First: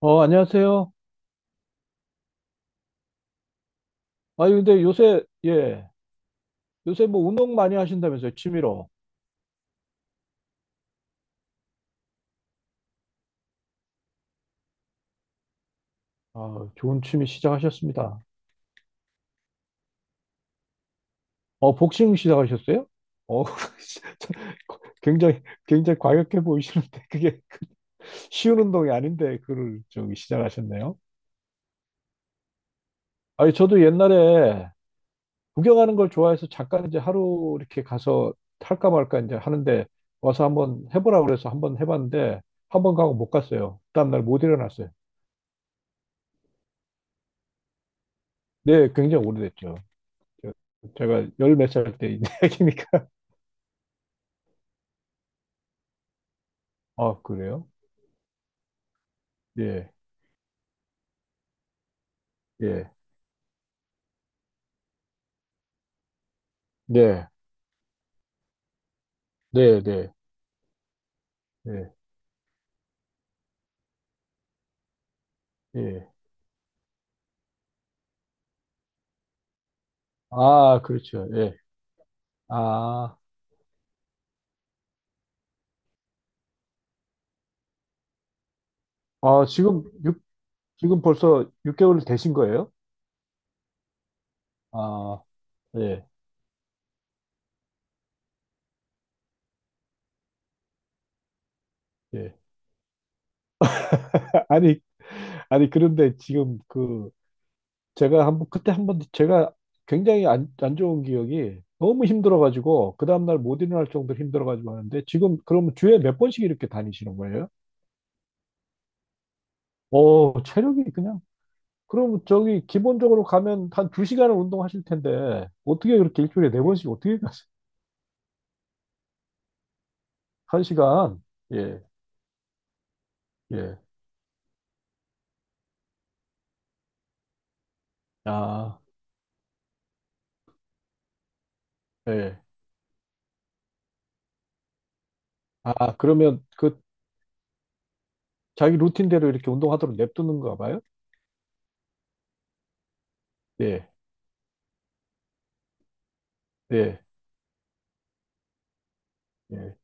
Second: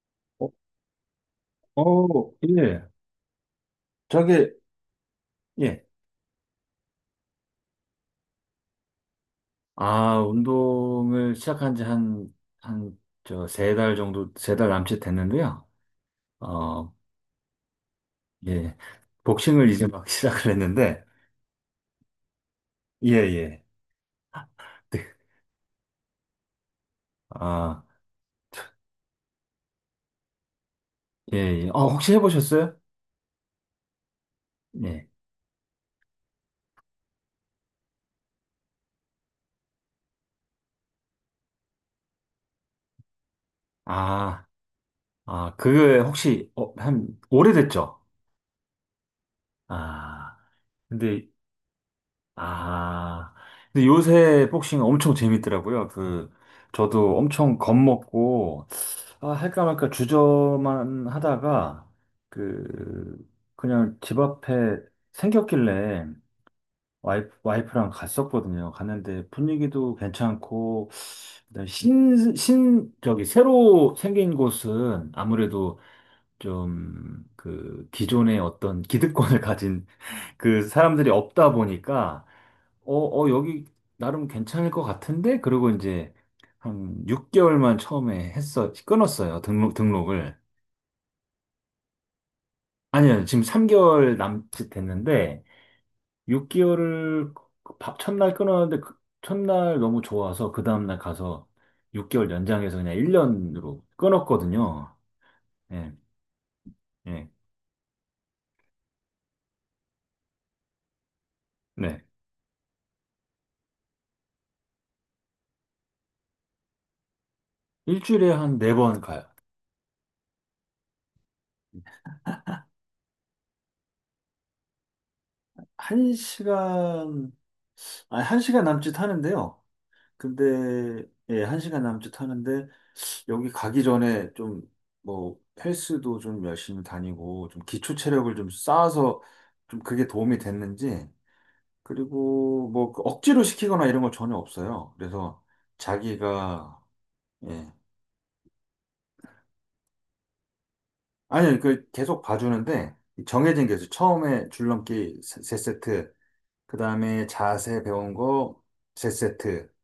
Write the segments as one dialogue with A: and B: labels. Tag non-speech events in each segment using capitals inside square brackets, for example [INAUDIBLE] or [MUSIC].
A: 어,
B: 어,
A: 안녕하세요.
B: 어, 예.
A: 아,
B: 저게,
A: 근데 요새,
B: 예.
A: 예, 요새 뭐 운동 많이 하신다면서요, 취미로.
B: 아, 운동을 시작한 지 한, 3달 정도, 3달 남짓 됐는데요.
A: 아,
B: 어,
A: 좋은 취미 시작하셨습니다.
B: 예. 복싱을 이제 막 [LAUGHS] 시작을 했는데,
A: 어, 복싱 시작하셨어요?
B: 예,
A: 어,
B: 예.
A: [LAUGHS]
B: 네.
A: 굉장히, 굉장히 과격해 보이시는데, 그게 [LAUGHS]
B: 아,
A: 쉬운 운동이 아닌데, 그걸 저기 시작하셨네요.
B: 예, 예. 혹시 해보셨어요?
A: 아니, 저도 옛날에
B: 예.
A: 구경하는 걸 좋아해서 잠깐 이제 하루 이렇게 가서 할까 말까 이제 하는데, 와서 한번 해보라 그래서 한번 해봤는데, 한번 가고 못 갔어요. 다음날 못
B: 아,
A: 일어났어요.
B: 아, 그게 혹시, 오래됐죠?
A: 네, 굉장히 오래됐죠.
B: 아,
A: 저- 제가
B: 근데,
A: 열 몇 살 때 이야기니까. [LAUGHS]
B: 아, 근데 요새 복싱 엄청 재밌더라고요. 그, 저도
A: 아,
B: 엄청
A: 그래요?
B: 겁먹고, 아, 할까 말까
A: 예,
B: 주저만 하다가
A: 예,
B: 그 그냥 집 앞에 생겼길래
A: 네,
B: 와이프랑 갔었거든요. 갔는데
A: 네,
B: 분위기도
A: 네,
B: 괜찮고 그다음에
A: 네,
B: 신, 신 저기 새로 생긴 곳은 아무래도
A: 예.
B: 좀 그 기존의 어떤 기득권을 [LAUGHS] 가진 그
A: 아,
B: 사람들이
A: 그렇죠.
B: 없다
A: 예.
B: 보니까
A: 아,
B: 여기 나름 괜찮을 것 같은데 그리고 이제 한 6개월만 처음에 했어 끊었어요.
A: 아,
B: 등록
A: 지금 육
B: 등록을.
A: 지금 벌써 6개월 되신 거예요?
B: 아니요, 지금 3개월 남짓
A: 아,
B: 됐는데,
A: 예,
B: 6개월을 밥 첫날 끊었는데, 그 첫날 너무 좋아서, 그 다음날 가서 6개월
A: 예.
B: 연장해서 그냥 1년으로
A: [LAUGHS] 아, 아니,
B: 끊었거든요.
A: 아니,
B: 예,
A: 그런데 지금 그,
B: 예,
A: 제가 한번, 그때 한번 제가 굉장히 안, 안 좋은 기억이
B: 네.
A: 너무 힘들어가지고, 그 다음날 못 일어날 정도로 힘들어가지고 하는데, 지금 그러면 주에 몇 번씩 이렇게 다니시는 거예요?
B: 일주일에 한 4번 가요.
A: 오, 체력이 그냥 그럼 저기 기본적으로 가면 한 두시간을 운동하실 텐데 어떻게 그렇게 일주일에 네 번씩 어떻게
B: 1시간,
A: 가세요?
B: 아니, 한 시간 남짓 하는데요. 근데,
A: 한시간
B: 예,
A: 예,
B: 1시간 남짓 하는데, 여기
A: 예.
B: 가기 전에 좀, 뭐, 헬스도 좀 열심히 다니고, 좀 기초 체력을 좀
A: 아,
B: 쌓아서, 좀 그게 도움이 됐는지,
A: 예.
B: 그리고 뭐그 억지로 시키거나 이런 거 전혀 없어요. 그래서
A: 아, 그러면 그
B: 자기가 예.
A: 자기 루틴대로 이렇게 운동하도록 냅두는가 봐요?
B: 아니 그 계속 봐주는데 정해진 게 있어요.
A: 예,
B: 처음에 줄넘기 세 세트,
A: 예,
B: 그다음에 자세 배운 거 세 세트,
A: 예,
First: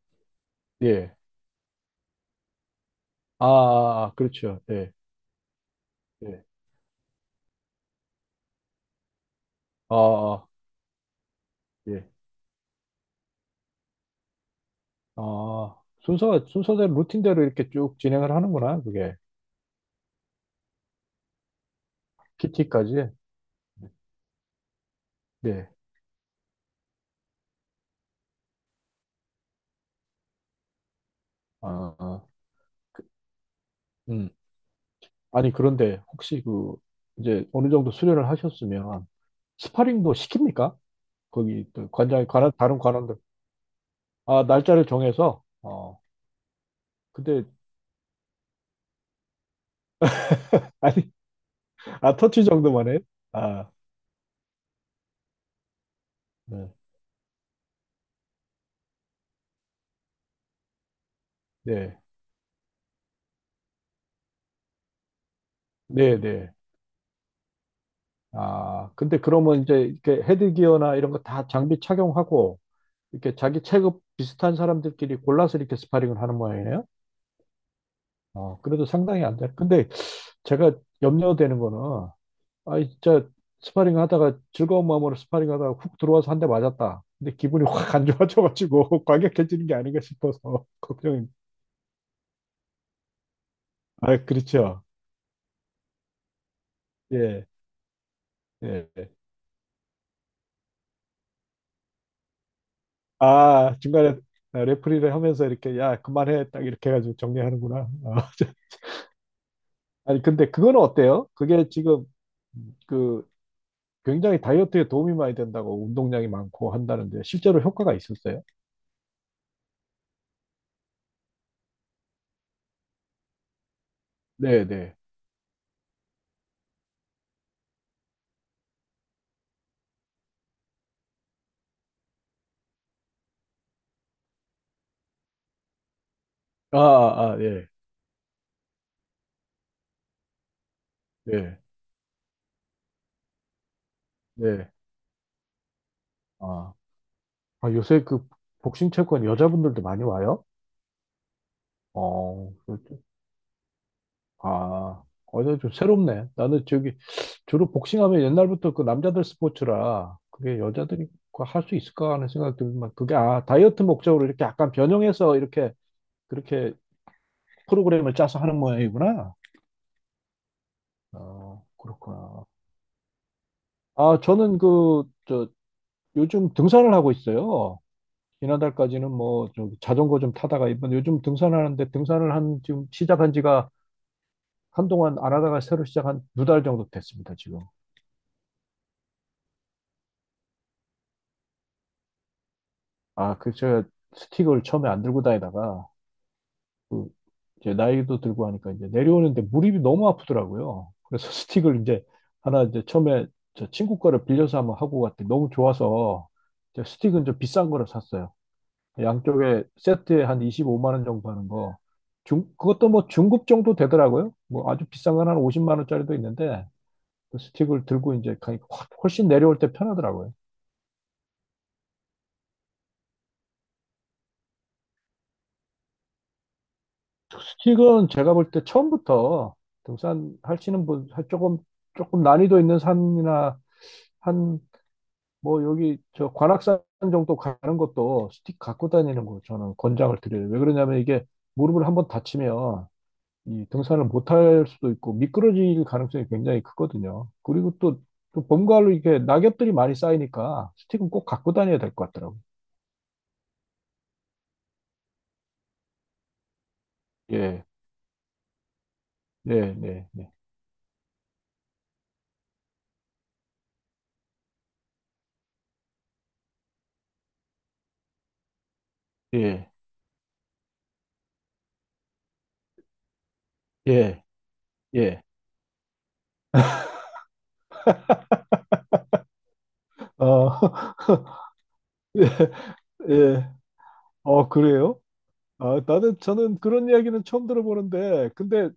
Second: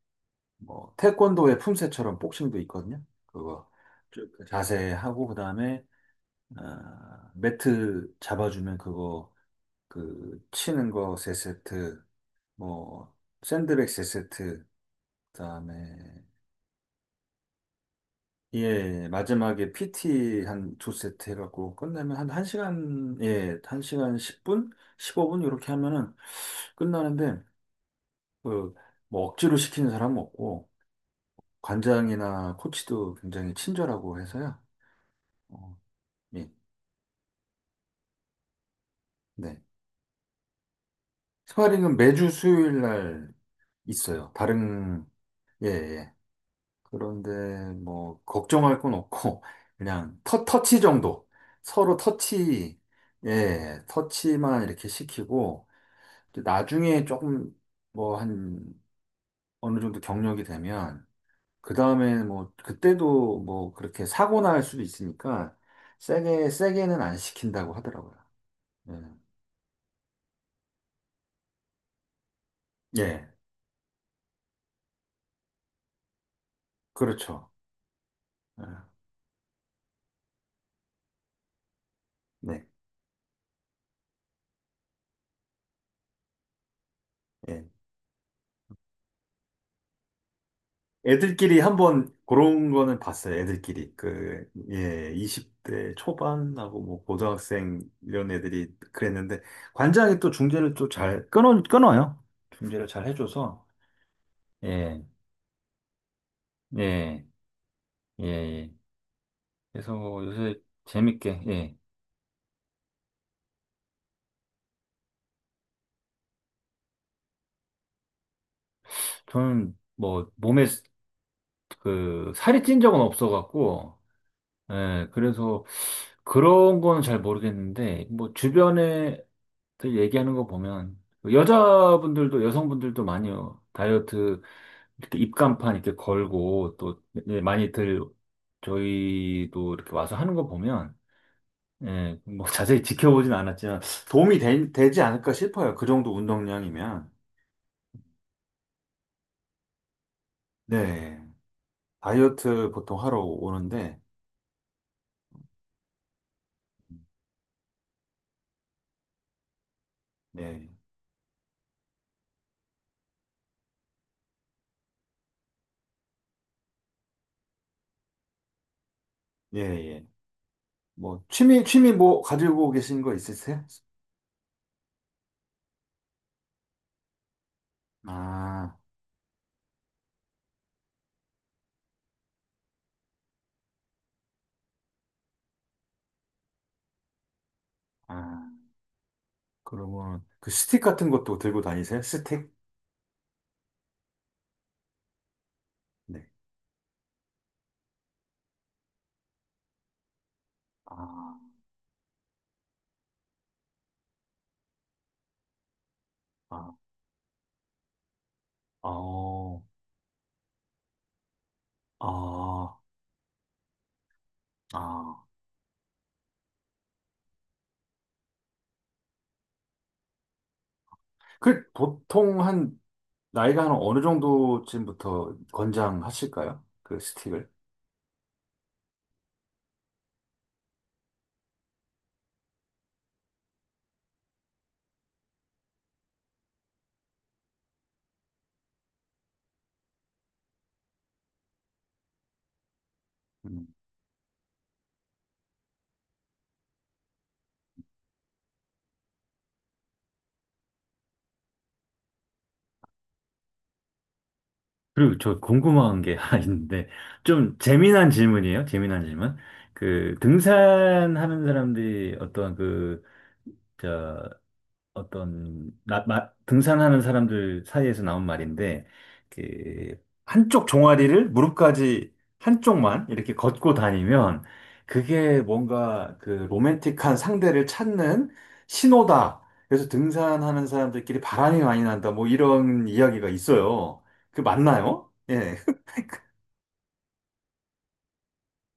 B: 뭐
A: 예.
B: 태권도의 품새처럼 복싱도 있거든요.
A: 아,
B: 그거
A: 아, 아,
B: 쭉
A: 그렇죠.
B: 자세
A: 예,
B: 하고 그다음에
A: 예.
B: 아, 매트 잡아주면 그거
A: 아,
B: 그
A: 아,
B: 치는 거 세 세트,
A: 예.
B: 뭐 샌드백 세 세트, 그다음에
A: 아, 순서, 순서대로 루틴대로 이렇게 쭉 진행을 하는구나,
B: 예,
A: 그게.
B: 마지막에 PT 한 두 세트 해갖고 끝내면 한
A: 키티까지
B: 1시간, 예, 1시간 십0분 15분?
A: 예.
B: 이렇게 하면은 끝나는데, 그, 뭐 억지로 시키는 사람은 없고,
A: 아, 아.
B: 관장이나
A: 그,
B: 코치도 굉장히 친절하고
A: 음.
B: 해서요.
A: 아니,
B: 어,
A: 그런데 혹시
B: 예,
A: 그, 이제 어느 정도 수련을 하셨으면
B: 네.
A: 스파링도 시킵니까? 거기 또
B: 스파링은
A: 관장이
B: 매주
A: 관한, 다른
B: 수요일
A: 관원들.
B: 날 있어요.
A: 아, 날짜를
B: 다른,
A: 정해서,
B: 예,
A: 어,
B: 예.
A: 근데,
B: 그런데 뭐, 걱정할 건 없고, [LAUGHS] 그냥 터치
A: 아니, [LAUGHS]
B: 정도. 서로
A: 아, 터치
B: 터치,
A: 정도만 해요? 아,
B: 예, 터치만 이렇게 시키고, 이제
A: 네,
B: 나중에 조금 뭐 한 어느 정도 경력이 되면 그
A: 네,
B: 다음에 뭐 그때도 뭐 그렇게 사고 날 수도 있으니까
A: 네,
B: 세게
A: 네.
B: 세게는 안 시킨다고 하더라고요.
A: 아,
B: 예,
A: 근데 그러면 이제 이렇게 헤드기어나 이런 거 다 장비 착용하고,
B: 예,
A: 이렇게 자기 체급 비슷한 사람들끼리 골라서 이렇게 스파링을 하는 모양이네요?
B: 그렇죠.
A: 어,
B: 예,
A: 그래도 상당히 안 돼. 근데 제가 염려되는 거는
B: 네,
A: 아, 진짜 스파링 하다가 즐거운 마음으로 스파링 하다가 훅 들어와서 한 대 맞았다. 근데
B: 예.
A: 기분이 확 안 좋아져가지고 [LAUGHS] 과격해지는 게 아닌가 싶어서 [LAUGHS] 걱정이.
B: 애들끼리 한번 그런 거는 봤어요. 애들끼리
A: 아,
B: 그
A: 그렇죠.
B: 예, 20대 초반하고 뭐
A: 예,
B: 고등학생 이런 애들이
A: 예.
B: 그랬는데 관장이 또 중재를 또 잘 끊어요. 중재를 잘 해줘서
A: 아, 중간에
B: 예,
A: 레프리를 하면서 이렇게 야, 그만해. 딱 이렇게 해가지고
B: 예,
A: 정리하는구나.
B: 예.
A: 아,
B: 예. 그래서
A: [LAUGHS] 아니, 근데
B: 요새
A: 그거는 어때요?
B: 재밌게,
A: 그게
B: 예.
A: 지금 그 굉장히 다이어트에 도움이 많이 된다고 운동량이 많고 한다는데 실제로 효과가 있었어요?
B: 저는 뭐 몸에 그 살이 찐 적은 없어갖고,
A: 네, 네.
B: 예. 그래서 그런 건 잘 모르겠는데, 뭐 주변에 들 얘기하는 거 보면, 여자분들도, 여성분들도 많이 요 다이어트 이렇게 입간판 이렇게 걸고
A: 아,
B: 또
A: 아, 아,
B: 예,
A: 예,
B: 많이들 저희도 이렇게 와서 하는 거 보면,
A: 예,
B: 예. 뭐 [LAUGHS] 자세히 지켜보진 않았지만 도움이 되,
A: 예.
B: 되지 않을까 싶어요. 그 정도
A: 아.
B: 운동량이면.
A: 아, 요새 그 복싱 체육관 여자분들도 많이 와요?
B: 네.
A: 어,
B: 다이어트
A: 그렇죠.
B: 보통 하러 오는데,
A: 아, 어제 좀 새롭네. 나는 저기 주로 복싱하면 옛날부터 그 남자들 스포츠라 그게
B: 예,
A: 여자들이 그 할수 있을까 하는 생각이 들지만 그게 아, 다이어트 목적으로 이렇게 약간 변형해서 이렇게 그렇게 프로그램을 짜서 하는 모양이구나.
B: 예, 예. 뭐, 취미,
A: 어,
B: 취미 뭐,
A: 그렇구나.
B: 가지고 계신 거 있으세요?
A: 아, 저는 그, 저, 요즘 등산을 하고 있어요.
B: 아,
A: 지난달까지는 뭐, 저 자전거 좀 타다가 이번 요즘 등산하는데 등산을 한, 지금 시작한 지가 한동안 안 하다가 새로 시작한 2달 정도 됐습니다, 지금.
B: 아, 그러면 그 스틱 같은 것도 들고 다니세요? 스틱?
A: 아, 그, 제가 스틱을 처음에 안 들고 다니다가,
B: 네.
A: 그, 이제 나이도 들고 하니까 이제 내려오는데 무릎이 너무 아프더라고요. 그래서 [LAUGHS]
B: 아,
A: 스틱을 이제 하나 이제 처음에 저 친구 거를 빌려서 한번 하고 갔더니 너무 좋아서
B: 아,
A: 이제 스틱은 좀 비싼 거를 샀어요.
B: 어,
A: 양쪽에 세트에 한 25만 원 정도 하는 거. 중,
B: 아,
A: 그것도 뭐 중급 정도 되더라고요. 뭐 아주 비싼
B: 아.
A: 건 한 50만 원짜리도 있는데 그 스틱을 들고 이제 가니까 확- 훨씬 내려올 때 편하더라고요.
B: 그, 보통 나이가 한 어느 정도쯤부터 권장하실까요? 그 스틱을?
A: 스틱은 제가 볼 때 처음부터 등산하시는 분, 하- 조금, 조금 난이도 있는 산이나 한, 뭐 여기 저 관악산 정도 가는 것도 스틱 갖고 다니는 거 저는 권장을 드려요. 왜 그러냐면 이게 무릎을 한번 다치면
B: 음.
A: 이 등산을 못 할 수도 있고 미끄러질 가능성이 굉장히 크거든요. 그리고 또, 또 봄가을로 이게 렇 낙엽들이 많이 쌓이니까 스틱은 꼭 갖고 다녀야 될 것 같더라고요.
B: 그리고 저 궁금한 게 [LAUGHS] 하나 있는데, 좀
A: 예,
B: 재미난 질문이에요. 재미난 질문.
A: 예, 네,
B: 그,
A: 네,
B: 등산하는 사람들이 어떤 그, 저, 어떤, 나, 마, 등산하는 사람들 사이에서 나온 말인데,
A: 예,
B: 그, 한쪽 종아리를 무릎까지 한쪽만 이렇게 걷고
A: 예,
B: 다니면,
A: 예.
B: 그게 뭔가 그 로맨틱한 상대를 찾는 신호다. 그래서
A: 어,
B: 등산하는 사람들끼리 바람이 많이 난다. 뭐
A: [LAUGHS]
B: 이런 이야기가
A: 예.
B: 있어요. 그
A: 어, 그래요?
B: 맞나요? 예.
A: 아, 나는 저는 그런 이야기는 처음 들어보는데, 근데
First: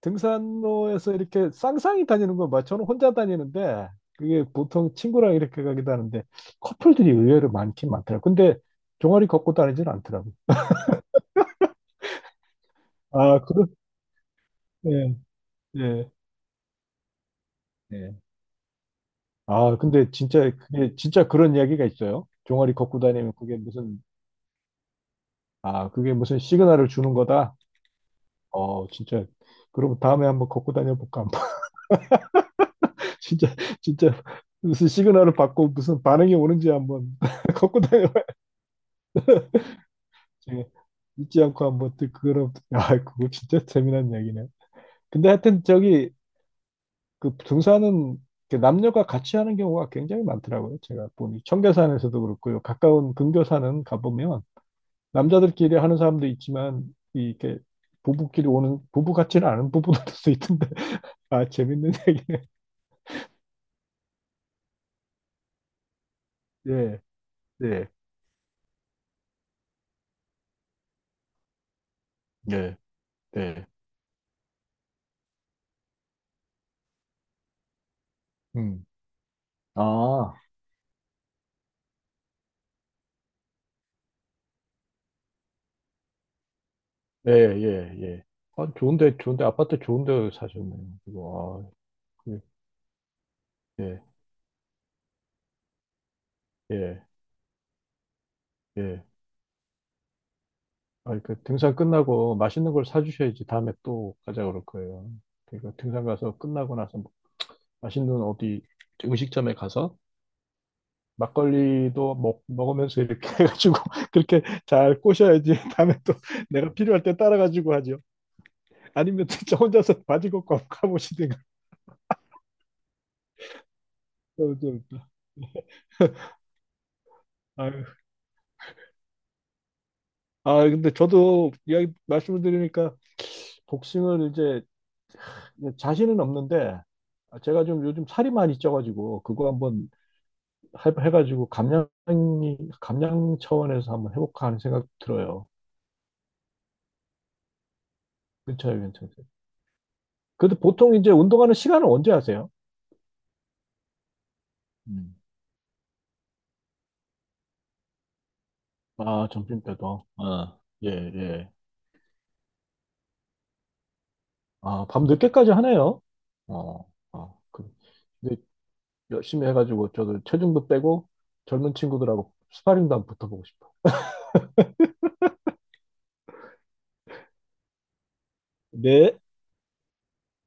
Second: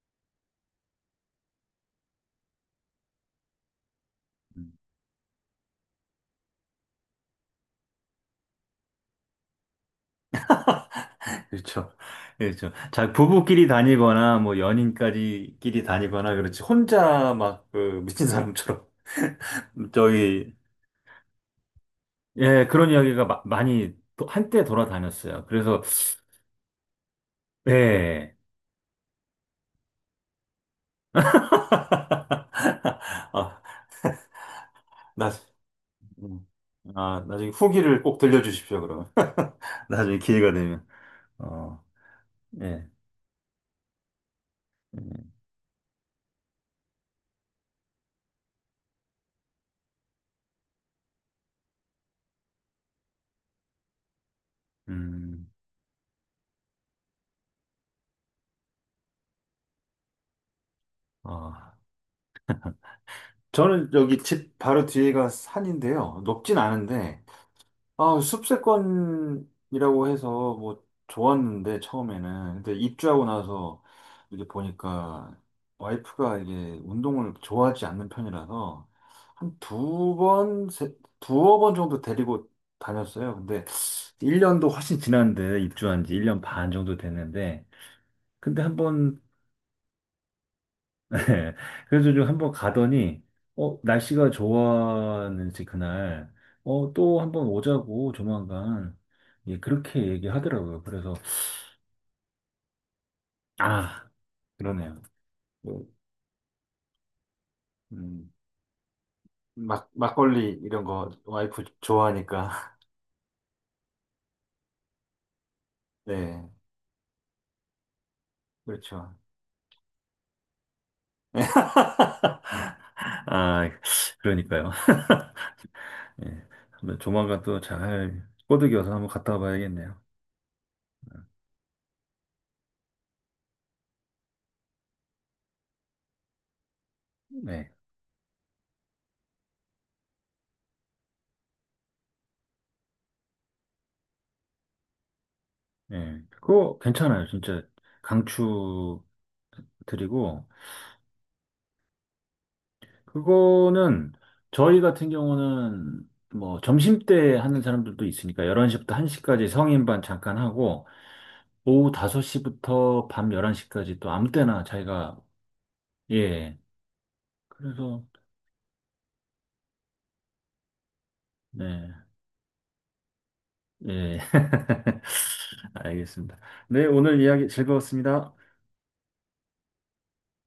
A: 등산로에서 이렇게 쌍쌍이 다니는 건 맞죠? 저는 혼자 다니는데, 그게 보통 친구랑 이렇게 가기도 하는데, 커플들이 의외로 많긴 많더라고요. 근데 종아리 걷고 다니진 않더라고요.
B: 그렇죠. 그렇죠. 자,
A: 아, 그렇,
B: 부부끼리 다니거나, 뭐,
A: 예,
B: 연인까지 끼리
A: 예,
B: 다니거나, 그렇지. 혼자 막, 그,
A: 예.
B: 미친 사람처럼.
A: 아,
B: [LAUGHS]
A: 근데 진짜,
B: 저기,
A: 그게, 진짜 그런 이야기가 있어요.
B: 예,
A: 종아리
B: 그런
A: 걷고
B: 이야기가
A: 다니면 그게
B: 많이,
A: 무슨,
B: 한때 돌아다녔어요. 그래서,
A: 아, 그게 무슨 시그널을 주는 거다?
B: 예.
A: 어, 진짜. 그럼 다음에 한번 걷고 다녀볼까?
B: 아,
A: 진짜 진짜 무슨
B: 나,
A: 시그널을 받고 무슨 반응이
B: 음.
A: 오는지 한번
B: 아, 나중에
A: [LAUGHS] 걷고
B: 후기를 꼭
A: 다녀봐야지.
B: 들려주십시오, 그러면. [LAUGHS] 나중에 기회가 되면.
A: 잊지 않고
B: 어,
A: 한번 또 그거는
B: 예.
A: 아 그거 진짜 재미난 얘기네 근데 하여튼 저기 그 등산은 이렇게 남녀가 같이 하는 경우가 굉장히 많더라고요. 제가 보니 청계산에서도 그렇고요. 가까운 근교산은 가보면
B: 음,
A: 남자들끼리 하는 사람도 있지만 이- 이렇게 부부끼리 오는 부부 같지는 않은 부부들도 [LAUGHS] 있던데 아
B: 아.
A: 재밌는 얘기네.
B: 저는 여기 집 바로 뒤에가 산인데요. 높진
A: 예,
B: 않은데,
A: 예,
B: 아, 숲세권이라고 해서 뭐 좋았는데 처음에는 근데
A: 예,
B: 입주하고
A: 예.
B: 나서 이게 보니까 와이프가 이게 운동을 좋아하지 않는
A: 음.
B: 편이라서 한 두
A: 아.
B: 번, 두어 번 정도 데리고 다녔어요. 근데 1년도 훨씬 지났는데 입주한 지 1년 반 정도
A: 네,
B: 됐는데
A: 예, 예.
B: 근데
A: 아, 좋은데,
B: 한번
A: 좋은데, 아파트 좋은데 사셨네요.
B: [LAUGHS] 네.
A: 이거, 아,
B: 그래서 좀
A: 그,
B: 한번 가더니,
A: 예,
B: 날씨가 좋았는지 그날,
A: 예,
B: 또 한번 오자고 조만간,
A: 예.
B: 예, 그렇게 얘기하더라고요. 그래서,
A: 아, 그 등산 끝나고 맛있는 걸 사주셔야지 다음에
B: 아,
A: 또 가자 그럴
B: 그러네요.
A: 거예요. 그러니까
B: 뭐,
A: 등산 가서 끝나고 나서 맛있는
B: 음,
A: 어디 음식점에
B: 막,
A: 가서
B: 막걸리 이런 거 와이프
A: 막걸리도 먹,
B: 좋아하니까.
A: 먹으면서 이렇게 [LAUGHS] 해가지고 그렇게 잘 꼬셔야지 [LAUGHS] 다음에
B: [LAUGHS]
A: 또
B: 네,
A: 내가 필요할 때 따라가지고 하죠.
B: 그렇죠.
A: 아니면 진짜 혼자서 바지 걷고 한번 가보시든가.
B: 아,
A: [LAUGHS] 어,
B: 그러니까요.
A: 저-
B: 예. 한번 조만간 또
A: 아유,
B: 잘 꼬드겨서 한번 갔다 와봐야겠네요.
A: 아, 근데 저도 이야기 말씀을 드리니까 복싱을 이제 자신은 없는데 제가
B: 네.
A: 좀 요즘 살이 많이 쪄가지고 그거 한번 해- 해가지고 감량 차원에서 한번 해볼까 하는 생각 들어요.
B: 예. 그거 괜찮아요. 진짜
A: 괜찮아요,
B: 강추
A: 괜찮아요.
B: 드리고,
A: 그래도 보통 이제 운동하는 시간은 언제 하세요?
B: 그거는 저희 같은
A: 음.
B: 경우는 뭐 점심때 하는 사람들도 있으니까 11시부터
A: 아,
B: 1시까지
A: 점심
B: 성인반
A: 때도.
B: 잠깐
A: 아,
B: 하고
A: 예, 예.
B: 오후 5시부터 밤 11시까지 또 아무 때나
A: 아, 밤
B: 자기가
A: 늦게까지 하네요.
B: 예.
A: 어, 어, 그,
B: 그래서
A: 근데 열심히 해가지고 저도 체중도 빼고 젊은
B: 네.
A: 친구들하고 스파링도 한번 붙어보고 싶어.
B: 예. [LAUGHS] 알겠습니다. 네, 오늘 이야기 즐거웠습니다.
A: 네.